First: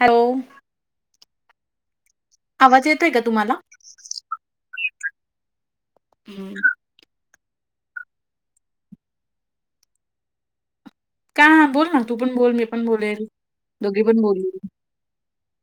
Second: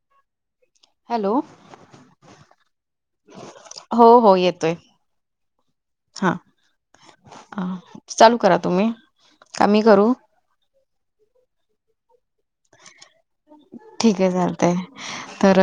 Hello, hello, आवाज येत आहे का तुम्हाला? हो, हो, येतोय,, हा. अ चालू करा तुम्ही,, का मी करू? का बोल ना,, तू पण बोल, मी पण बोलेल. दोघी ठीक पण आहे बोलू. चालतेय. तर,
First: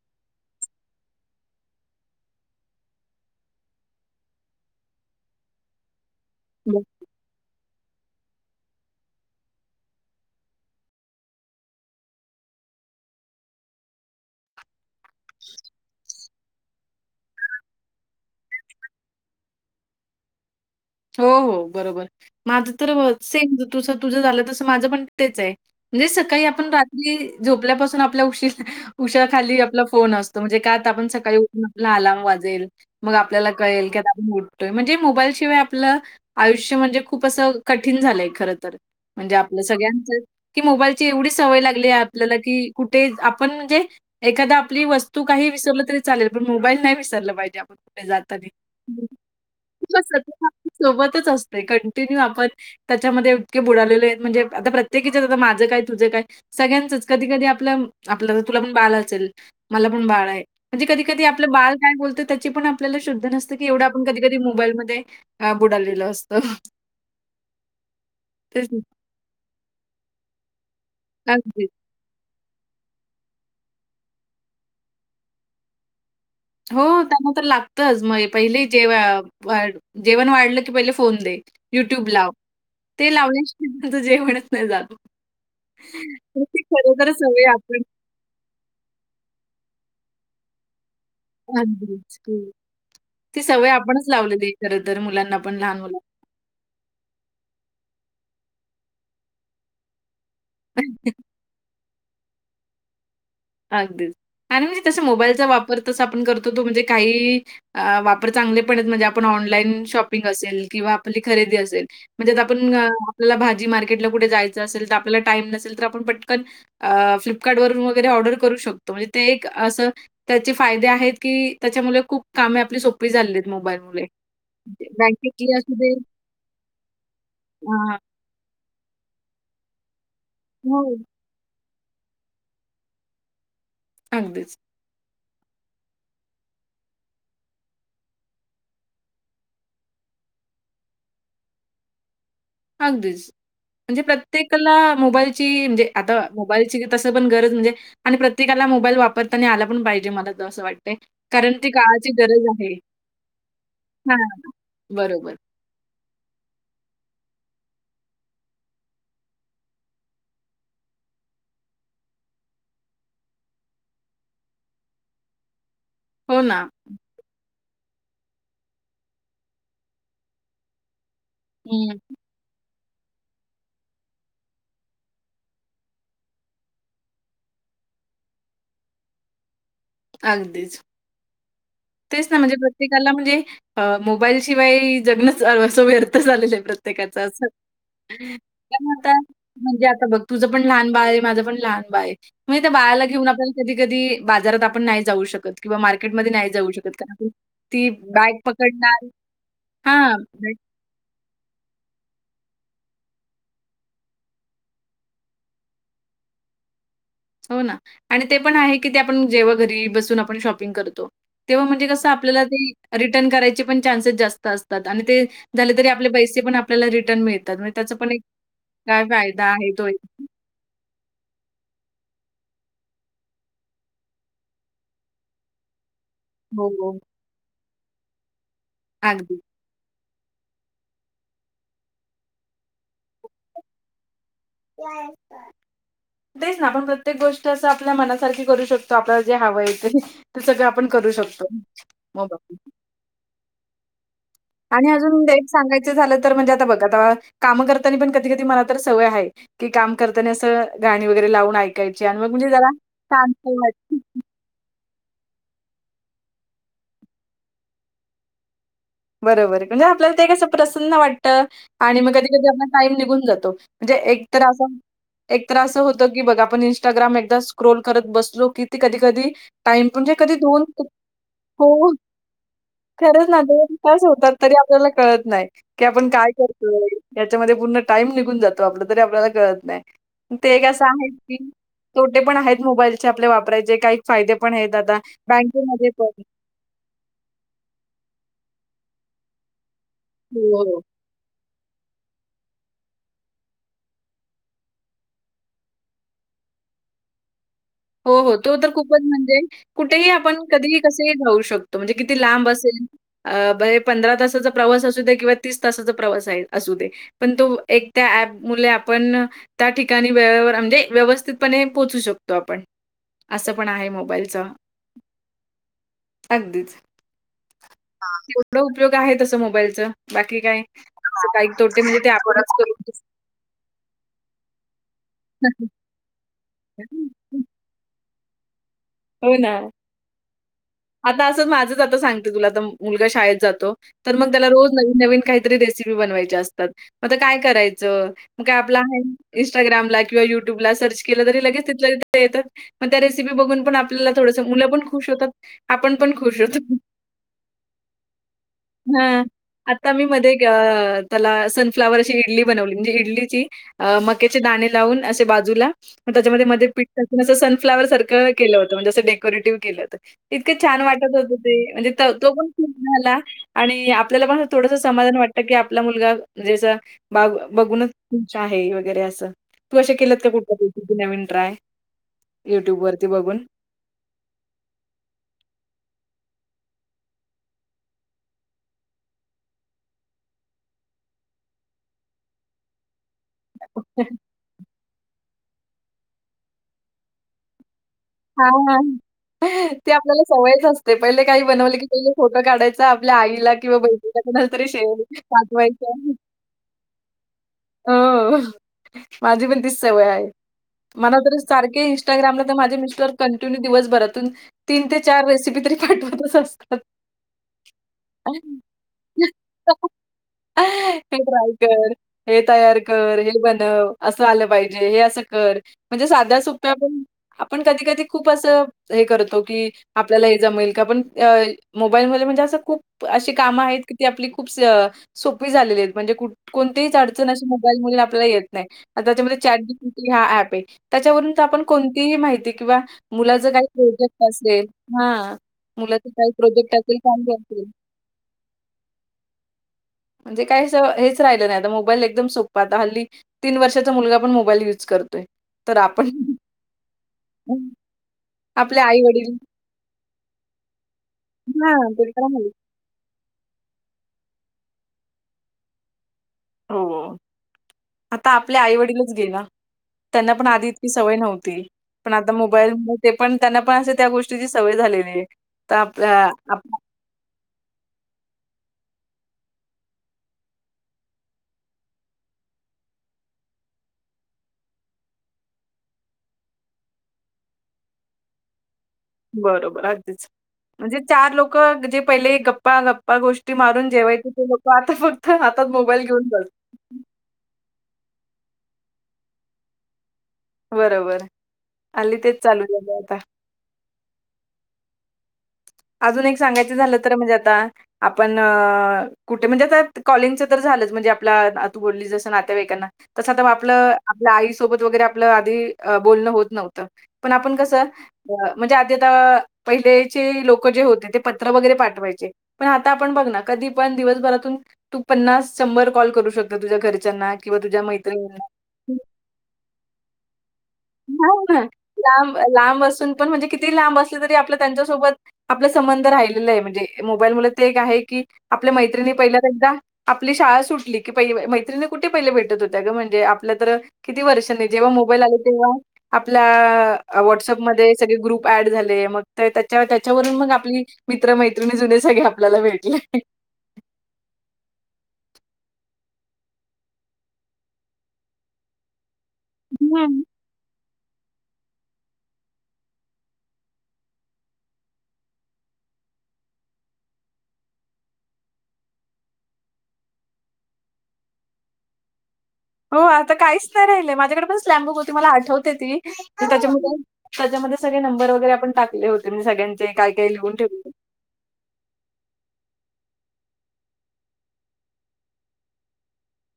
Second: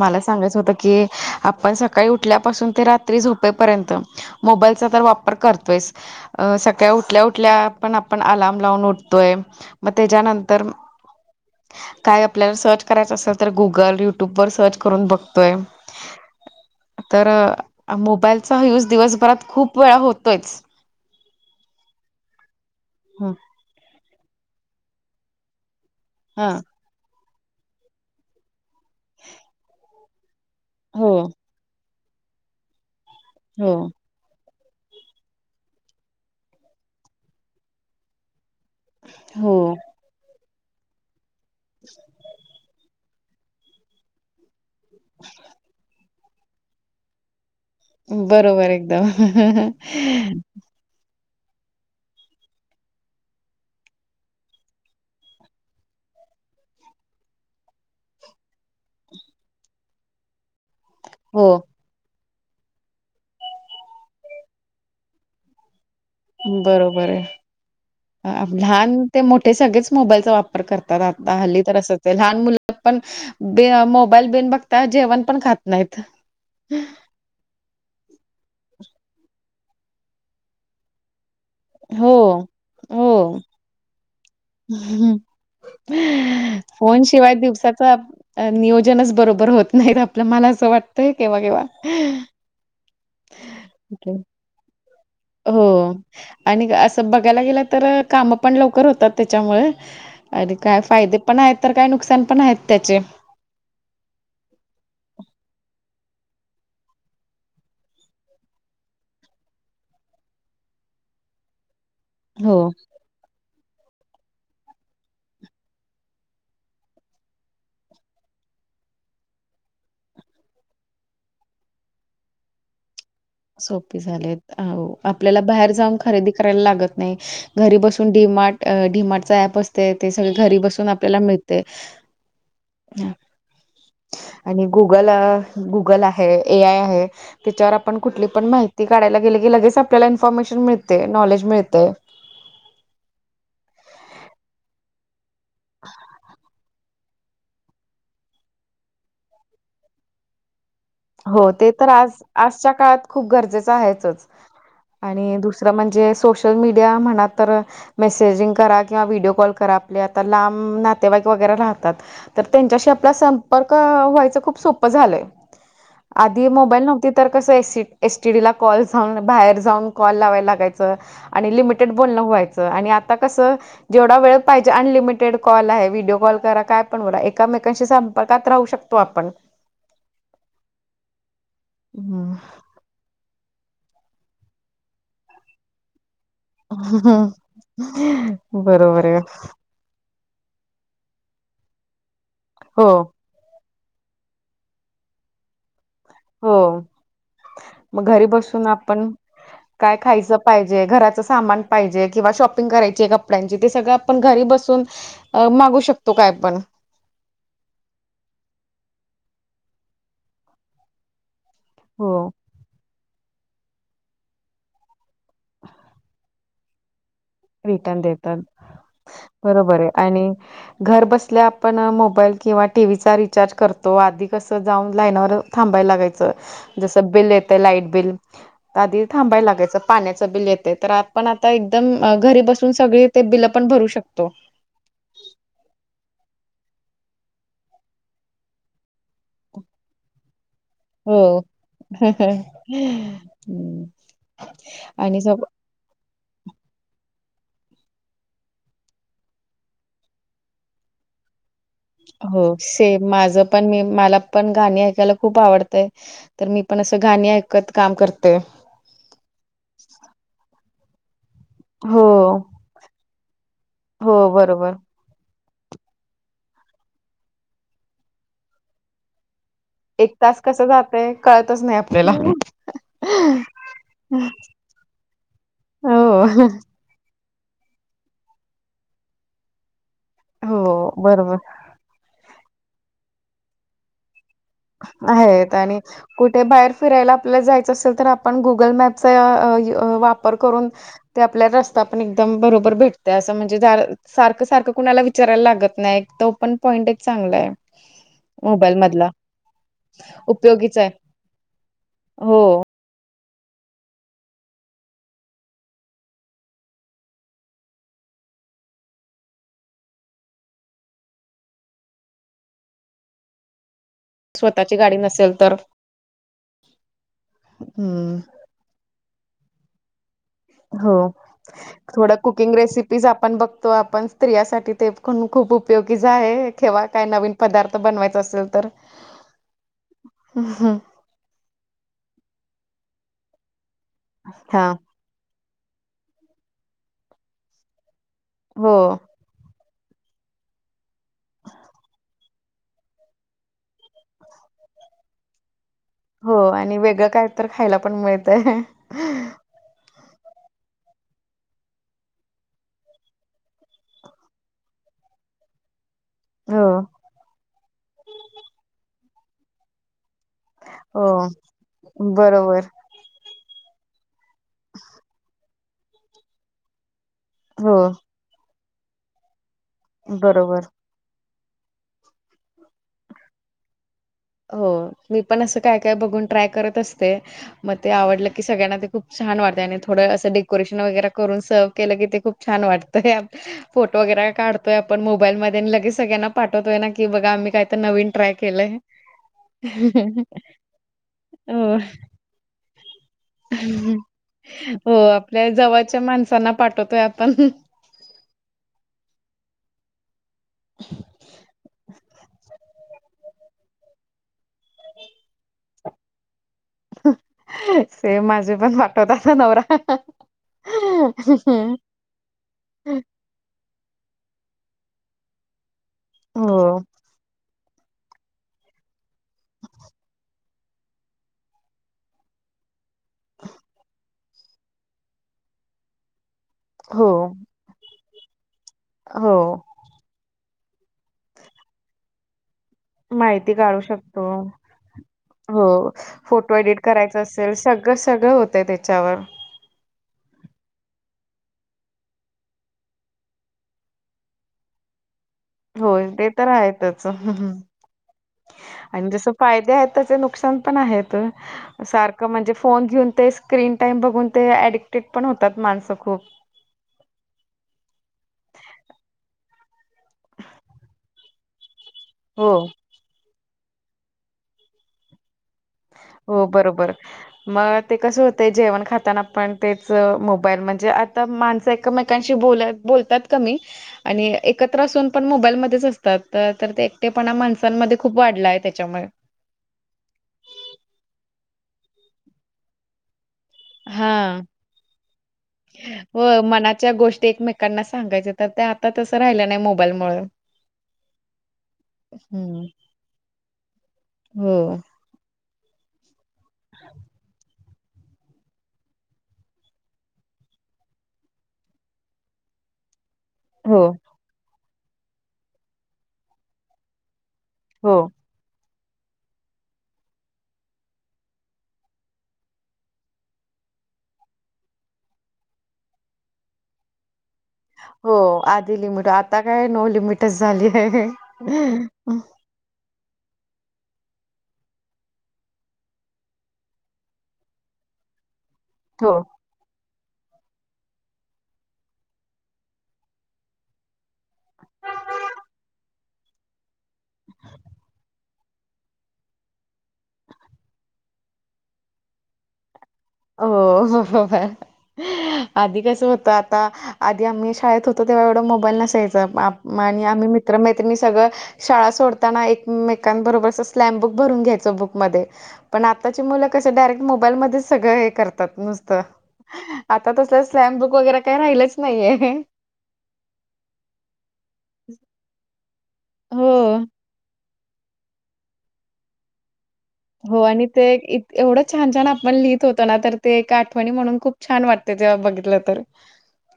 मला सांगायचं होतं की, आपण सकाळी उठल्यापासून ते रात्री झोपेपर्यंतऽ मोबाईलचा तर वापर करतोयच,, अ, सकाळ उठल्या उठल्या पण आपण अलाम लावून उठतोय,, मग त्याच्यानंतरऽ काय आपल्याला सर्च करायचं असेल तर गुगल, युट्यूब, वर सर्च करून बघतोय. तर, मोबाईलचा यूज दिवसभरात खूप वेळा होतोयच. हो, हो, बरोबर माझं तर हं. सेम तुसं तुझं झालं तस माझं पणऽ म्हणजे सकाळी हा आपणऽ झोपल्यापासून आपल्या उशीर, उशाखाली आपला फोन असतो,, महणजे का आ आपण हो सकाळी उठोऽ ला अलर्म वाजेल,, मग आपल्याला हो कळेल की आता आपण उटतोय,, म्हणजे मोबाईल शिवायऽ आपलं आयुष्य म्हणजे, खूप असं कठीण झालंय खर तर, म्हणजे हो आपलं सगळ्यांचंऽ कि मोबाईलची एवढी सवय लागली आहे, आपल्याला कि कुठे आपण म्हणजेऽ एखादा आपली वस्तू काही विसरलं तरी चालेल,, पण मोबाईल नाही विसरलं पाहिजे आपणऽ बरोबर एकदम. सोबतच असतोय कंटिन्यू आपण त्याच्यामध्ये इतके बुडालेले आहेत म्हणजे आता प्रत्येकीच्या आता माझं काय तुझं काय सगळ्यांचच कधी कधी आपलं आपलं तुला पण बाळ असेल मला पण बाळ आहे म्हणजे कधी कधी हो. आपलं बाल काय बोलतं त्याची पण आपल्याला शुद्ध नसतं की एवढं आपण कधी कधी मोबाईलमध्ये हा बुडािलो असते बरोबर आहे तेच ना. लहान ते मोठे सगळेच मोबाईलचा वापर करतात आता हल्ली अगदीच. तर अस लहान मुलं पण ब मोबाईल बिन बघता जेवण पण खात नाहीत हो त्यांना तर लाग पहिले जे जेवण वाढलं की पहिले फोन दे युट्यूब हो. लाव हो. ते लावण्या श त्यांचं जेवणत नाही जात ते फोन खरोखरच शिवाय हवय आपण दिवसाचा नियोजनच बरोबर होत नाहीत आपलं,, मला असं वाटतऽ अ, ती सवय आपणच लावलेली खर तर मुलांनाऽ हो आणि असं बघायला गेलं तर काम पण लवकर होतात त्याच्यामुळे अर काय फायदे पण आहेत तर काय नुकसान पण आहेत त्याचे अगदीच आणि म्हणजे तस मोबाईलचा वापर तस आपण करतो तो म्हणजे काही अ वापर चांगले पण म्हणजे आपण ऑनलाईन शॉपिंग असेल किंवा आपली खरेदी असेल म्हणजेत हो. आपण आपल्याला भाजी मार्केटला कुठे जायचं असेल तर आपल्याला टाइम नसेल तर आपण पटकन अ फ्लिपकार्ट वून वगैरे ऑर्डर करू शकतो म्हणजे ते एक असं त्याचे फायदे आहेत की त्याच्यामुळे खूप कामे आपली सोपी झाली आहेत सोपे मोबाईलमुळे. झाले आपल्याला बँकेतली बाहेर असू दे जाऊन खरेदी करायला लागत नाही घरी अ, बसून डीमार्ट डीमार्ट ऍप असते ते सगळे घरी हो. बसून आपल्याला मिळत ते अगदीच गुगल गुगल आहे ए आय आहे त्याच्यावर आपण कुठली पण माहिती काढयला गेली की लगेच आपल्याला इन्फॉर्मेशन मिळते नॉलेज मिळते अगदीच म्हणजे प्रत्येकाला मोबाईलची म्हणजे आता मोबाईलची तं पण गरज म्हणजे आणि प्रत्येकाला मोबाईल वापरताना आला पण पाहिजे मला असं वाटत हो ते तर आज आजच्या काळात खूप गरजेचं आहेचच हां, बरोबर. आणि दुस दुसरं म्हणजे सोशल मीडिया म्हणा तर मेसेजिंग करा किंवा व्हिडिओ कॉल करा आपले आता लांब नातेवाई वगैरे राहतात तर त्यांच्याशी आपला संपर्क व्हायच खूप सोपं झालंय हो आधी ना. मोबाईल नव्हती तर कसं एसी एसटीडी ला कॉल जाऊन बाहेर जाऊन कॉल लावायला लागायच लिमिटेड हं, बण व्हायचं आणि आता कस जेवढा वेळ पाहिजे अनलिमिटेड कॉल आहे व्हिडिओ कॉल करा काय पण बो एकामेकांशी संपर्कात राहू शकता तो आपण अगदीच तेच हम्म. ना म्हणजे प्रत्येकाला म्हणजे मोबाईल शिवाय जगण असो व्यर्थ झालेलं प्रत्येका अस बरोबर आ आहे म्हणजे आता बघ तुझं पण लहान बाय आहे माझं पण लहान बा आहे म त्या हो बायाला घेऊन आपल्या कधी कधी बाजारात आपण नाही जाऊ शकत किंवा मार्केटमध्येध्ये नाही हो जाऊ शक त मग घरी बॅग बसून पकडणार हा घराच सामान पाहिजे किंवा शॉपिंग करायची कपड्यांची ते सगळं आपण घरी बसून अ मागू शकतो काय आपण हो ना आणि ते पण आहे की ते आपण जेव्हा घरी बसून आपण शॉपिंग करतो तेव्हा म्हणजे कसं हो आपल्याला ते रिटर्न करायचे पण चान्सेस जास्त असतात आणि ते झाले तरी आपले पैसे पण आपल्याला रिटर्न मिळत. रिटर्न देतात बरोबर तो आहे एक. आणि घर बसल्या आपण मोबाईल किंवा टी व्हीचा रिचार्ज करतो आधी कसं जाऊन लाईनवर थांबायला लागायचं हो, हो. जसं बिल येतं लाईट बिल, आधी अगदी. थांबायला लागायचं. पाण्याचं बिल येते तर आपण आता एकदम घरी बसून सगळी ते बिल पण भरू शकतो. [unintelligible] तेच ना आपण प्रत्येक गोष्ट असं आपल्या मनासारखी करू शकतो आपल्याला जे हवं येतं. ते सगळं आपण करू हो शकतो. हम्म. हम्म. आणि अजून सांगायचं झालं तर म्हणजे आता बघा आता कामं करताना पण कधी कधी मला तर सवय हाय कि काम करताना असं गाणी वगैरे लावून ऐका हो सेम माझ पण मी मला पण गाणी ऐकायला खूप आवडतय तर मी पण असं गाणी ऐकत काम करते. बरोबर आहे म्हणजे आपल्याला ते कसं प्रसन्न वाटतं आणि हो मग कधी कधी आपला टाइम निघून जातो. म्हणजे हो एकतर बरोबर असं एक तर असं होतं की बघा आपण इंस्टाग्राम एकदा स्क्रोल करत बसलो किती कधी कधी, टाईम म्हणजे एक कधी तास दोन कसं जातय कळतच नाही हो आपल्याला. खरच ना दोन आपल्या कळत नाही हो आपण काय कर याच्यामध्ये पूर्ण टाईम निघून जातो आपलं तरी आपल्याला कळत नाय. ते एक असं हो आहे बरोबर की तोटे पण आहेत मोबाईलचे आपल्या वापरायचे काही. फायदे पण आहेत आता आहेत आणि बँकेमध्ये पण कुठे बाहेर फिरायला आपल्याला जायच असेल तर आपण गुगल मॅपचा वापर हो, करून, हो. ते आपल्याला रस्ता पण एकदम बरोबर भेटत असं म्हणजे सारखं सारखं कुणाला विचारायला लागत नाही एक तर पण पॉईंट एक चांगला आहे. हो हो तो तर मोबाईल खूपच मधला म्हणजे कुठेही आपण उपयोगीच कधीही आहे कसेही घेऊ शकतो म्हणजे किती हो. लांब असेल? अ बरे पंधरा तासाचा प्रवास असू दे किंवा तीस तासाचा प्रवास आहे असू दे. पण तो एक त्या ऍप मुळे आपण त्या ठिकाणी वेळेवर म्हणजे व्यवस्थितपणे पोहोचू शकतो आपण. असं पण आहे मोबाईलच. स्वतःची गाडी नसेल तर अगदीच. हम्म तेवढा उपयोग आहे तस मोबाईलच बाकी काय हो काही. तोटे म्हणजे ते थोडं हां. आपणच कुकिंग रेसिपीज करून आपण बघतो आपण स्त्रियासाठी ते पण खूप उपयोग आहे खेवा काय नवीन पदार्थ बनवायच असेल तर हो ना आता असं माझंच आता सांगते तुला आता मुलगा शाळेत जातो. तर मग त्याला हा रोज नवीन नवीन काहीतरी रेसिपी बनवायची असतात मग ते काय करायचं? काय हो आपला आहे. इनस्टाग्रामला किंवा युट्यूब ला सर्च केलं तरी लगेच तिथला येतात मग त्या रेसिपी बघून पण आप ल्याला थोडस मुलं पण खुश होतात आपण पण हो खुश होतो. आणि वेगळं काय तर खायला पण मिळतय. हां. आता मी मध्ये त्याला सनफ्लावरची इडली बनवली म्हणजे इडलीची अ मकेचे दाणे लावून असे बाजूला मग त्याच्यामध्ये हो मध्ये पीठ टाकून असं सनफ्लावर सारख केलं होतं म्हणजे असं डेकोरेटिव्ह केलेलं. इतकं छान हो वाटत होत ते म्हणजे तो पण बरोबर खूश झाला आणि आप आपल्याला पण थोडस समाधान वाटतं की आपला मुलगा जस बा हो बघूनच खुश आहे वगैरे असं तू असे केलंत का बरोबर कुठंल्या नवीन ट्राय युट्यूब वरती बघून. हो मी पण असं काय काय बघून ट्राय करत असते. मग ते आवडलं की सगळ्यांना ते खूप छान वाटतय आणि थोडं असं डेकोरेशन वगैरे करून सर्व केलं की ते खूप छान वाटतंय आ फोटो वगैरे काढतोय आपण मोबाईलमध्ये लगेच सगळ्यांना पाठवतोय ना की बघा आम्ही काय तर नवीन ट्राय केले. ते आपल्याला सवयच असते पहिले काही बनवले हो की पहिले फोटो काढायचा आपल्या आईला किंवा कुणाला तरी हो शेवट आपल्या जवळच्या पाठवायचं. माणसांना पाठवतोय आपण हो. माझी पण तीच सवय आहे, मला तर सारख इंस्टाग्राला तर, माझे मिस्ट कंटिन्यू दिवसभरातून, तीन ते चार रेसिपी तरी पाठवतच असतात. सेम माझे पण पाठवतात नवरा. हे ट्राय कर. हे तयार कर हे बनव असं आलं पाहिजे, हे असं कर म्हणजे साध्या सोप्या हो पण. कधी कधी खुप असं हे, करतो की आपल्याला येत जमेल का पण मोबाईल म्हणजे, अस खूप अशी काम आहेत की आपली. खूप सोपी झालेली आहेत. म्हणजे कोणतीहीच हो अडचण अशी मोबाईलमुळे आपल्याला येत नाही. त्यांच्यामध्ये हो चॅट जी टी पी हा ऍप आहे. त्याच्यावरून आपण कोणतीही माहिती किंवा, मुलाचं माहिती काही काढू प्रोजेक्ट शकतो. असेल हा. हो, फोटो एडिट करायच असेल, सगळं सगळं होतंय तेच्यावर. म्हणजे काय अस हेच राहिलं नाही, आता मोबाईल एकदम सोप्पं आता हल्ली. तीन वर्षाचा मुलगा पण मोबाईल युज करतोय. तर होय, आपण ते तर आहेतच. आपले आणि जस आई-वडील फायदे आहेत, तसे नुकसान पण आहेत. हां, ते तर सारखं आहेच. म्हणजे फो फोन घेऊन ते स्क्रीन टाईम बघून ते, ऍडिक्टेड पण होतात माणसं खूप. हो. आता आपल्या आई वडीलच घेणा, त्यांना पण आधी इतकी सवय नव्हती. पण आता हो मोबाईल मुळे पण, त्यांना पण असे त्या गोष्टीची सवय झालेली आहे. तर आपल्या हो आप बरोबर. मग ते कसं होतंय, जेवण खाताना पण तेच मोबाईल म्हणजे अति त माणसं एकमेकांशी बोल बोलतात कमी. आणि एकत्र असून पण मोबाईलमध्येच असतात. तर, तर ते एकटेपणा माणसांमध्ये खूप वाढला आहे. त्यांच्यामुळे बरोबर आगदिच म्हणजे चार लोक जे पहिले गप्पा गप्पा गो ष्टी मारून हा जेवायची ती लोकं, आता फक्त हातात मोबाईल घेऊन ब [unintelligible] ते एकमेकांना सांगायच तर ते, आता तसं राहिलं नाही मोबाईलमुळे. बरोबर, हाली तेच चालू हम्म झालय आता. हो. अजून एक सांगायचं झालं तर, म्हणजे आता आपण कुठे म्हणजे, आता कॉलिंगचं तर झालंच, म्हणजे आपला तू बोलली जसं नातेवाइकांना. तस तर आपलं हो आपल्या आईसोबत वगैरे आपलं, आधी बोलणं होत नव्हतं. पण आपण कसं, हो म्हणजे आधी आता, पहिलेचे लोक. लोक जे होते ते पत्र वगैरे पाठवायचे. पण आता आपण बघ ना, कधी पण दिवसभरातून तू पन्नास शंभर कॉल करू शकतो, तुझ्या घरच्यांना. किंवा तुझ्या हो आधी मैत्रिणींना. लिमिट, आता काय नो लिमिटच झालंय. हां ना. लांब, लांब असून पण म्हणजे किती लांब असले तरी आपल्या त्यांच्यासोबत. आपला संबंध राहिलेलं आहे, म्हणजे मोबाईल मुळं ते एक आहे की आपल्या मैत्रिणी हो पहिल्या. एकदा आपली शाळा सुटली की, पहिली मैत्रिणी कुठे पहिले भेटत होत्या गं, म्हणजे आपल्या तर. किती वर्षांनी जेव्हा, मोबाईल आले तेव्हा आपल्या. व्हॉट्सअपमध्ये सगळे ग्रुप ऍड झाले. मग त्यांच्या त्या त्यांच्यावरून मग आपली, मित्र मैत्रिणी जुने सगळे आपल्याला भेटले. हो हो व्हयं. आधी कसं होतं, आता आधी आम्ही शाळेत होतो तेव्हा एवढं मोबाईल नसायचा. म.. आणि हं. आम्ही मित्रमैत्रिणी सगळं. शाळा सोडताना एकमेकांबरोबर स्लॅम् बुक भरून घ्यायचं बुकमध्ये. पण आताची मुलं कस डायरेक्ट मोबाईलमध्येचं. सगळं हे करतात नुसतं, आता तसलं स्लॅम बुक वगैरे काय राहिलंच नाहीये. हो आता काहीच नाही. राहिले माझ्याकडे पण स्लॅमबुक होती. मला आठवते ती मी हो. त्यांच्यामध्ये, त्याच्यामध्ये सगळे नंबर वैगरे टाकले होते. म्हणजे सगळ्यांचे काय काय हो लिहून आणि ठेवले. ते होते. एवढं छान छान आपण लिहित होतो. ना तर ते एक आठवणी म्हणून खूप छान वाटते तेव्हा बघितलं तर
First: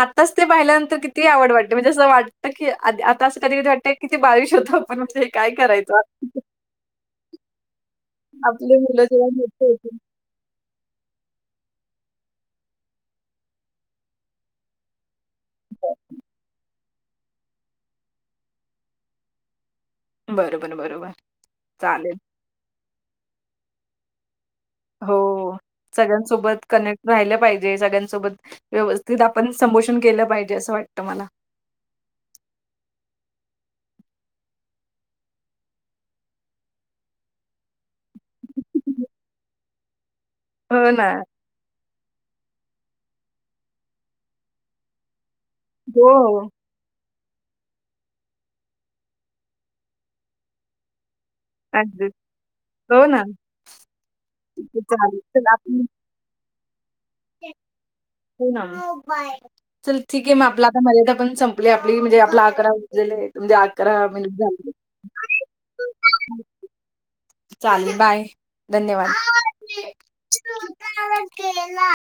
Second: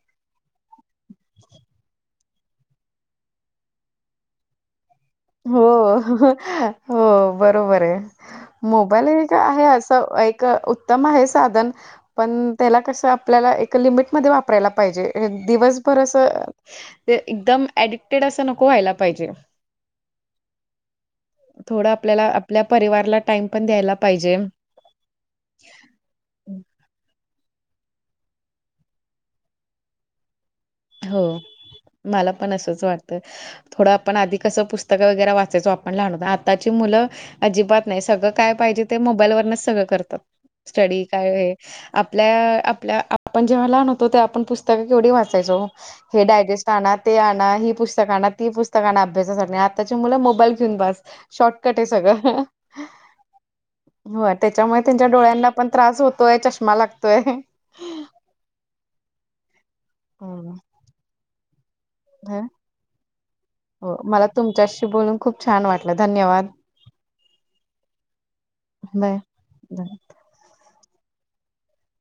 आताच ते पाहिल्यानंतर किती आवड वाटते म्हणजे असं वाटतं की आ आता असं कधी कधी वाटतं किती बालिश होतो ते आपण काय हो करायचो? हो बरोबर आहे. आपली मुलं मोबाईल हे जेव्हा का आहे मोठी होतील असं एक उत्तम आहे साधन पण त्याला कसं आपल्याला एक लिमिटमध्येध्ये वापरायला पाहिजे दिवसभर असं ते एकदम ऍडिक्टेड असं नको व्हायला पाहिजे. बरोबर बरोबर थोडं चालेल. आपल्याला आपल्या परिवारला टाइम पण द्यायला पाहिजे. हो सगळ्यांसोबत कनेक्ट राहिलं पाहिजे. सगळ्यांसोबत व्यवस्थित आपण संबोषण केलं. पाहिजे असं वाट हो मला पण असंच वाटत थोडं आपण आधी कसं पुस्तकं वगैरे वाचायचो आपण लहान होत आताची मुलं अजिबात नाही सगळं काय पाहिजे ते मोबाईल वरनच सगळं करतात हो स्टडी ना. काय हे आपल्या आपल्या आपण जेव्हा लहान होतो ते आपण पुस्तकं केवढी वाचायचो हो, हो. हे ाजेस्ट आणा ते आणा ही पुस्तक आणा ती पुस्तक आण अभ्यासासाठी आताची मुलं मोबाईल घेऊन बस शॉर्टकट आहे. अगदीच. सगळं हो ना. हो ठीक त्याच्यामुळे आहे त्यांच्या चालेल चल डोळ्यांना पण आपण त्रास होतोय चष्मा लागतोय हो बाय चल ठीक आहे मग हम्म. आपला आता मर्यादा पण संपली आपली म्हणजे आपला अकरा उलय म्हणजे हो अकरा मला मिनिट झाले तुमच्याशी बोलून खूप छान वाटलं धन्यवाद चालेल बाय बाय धन्यवाद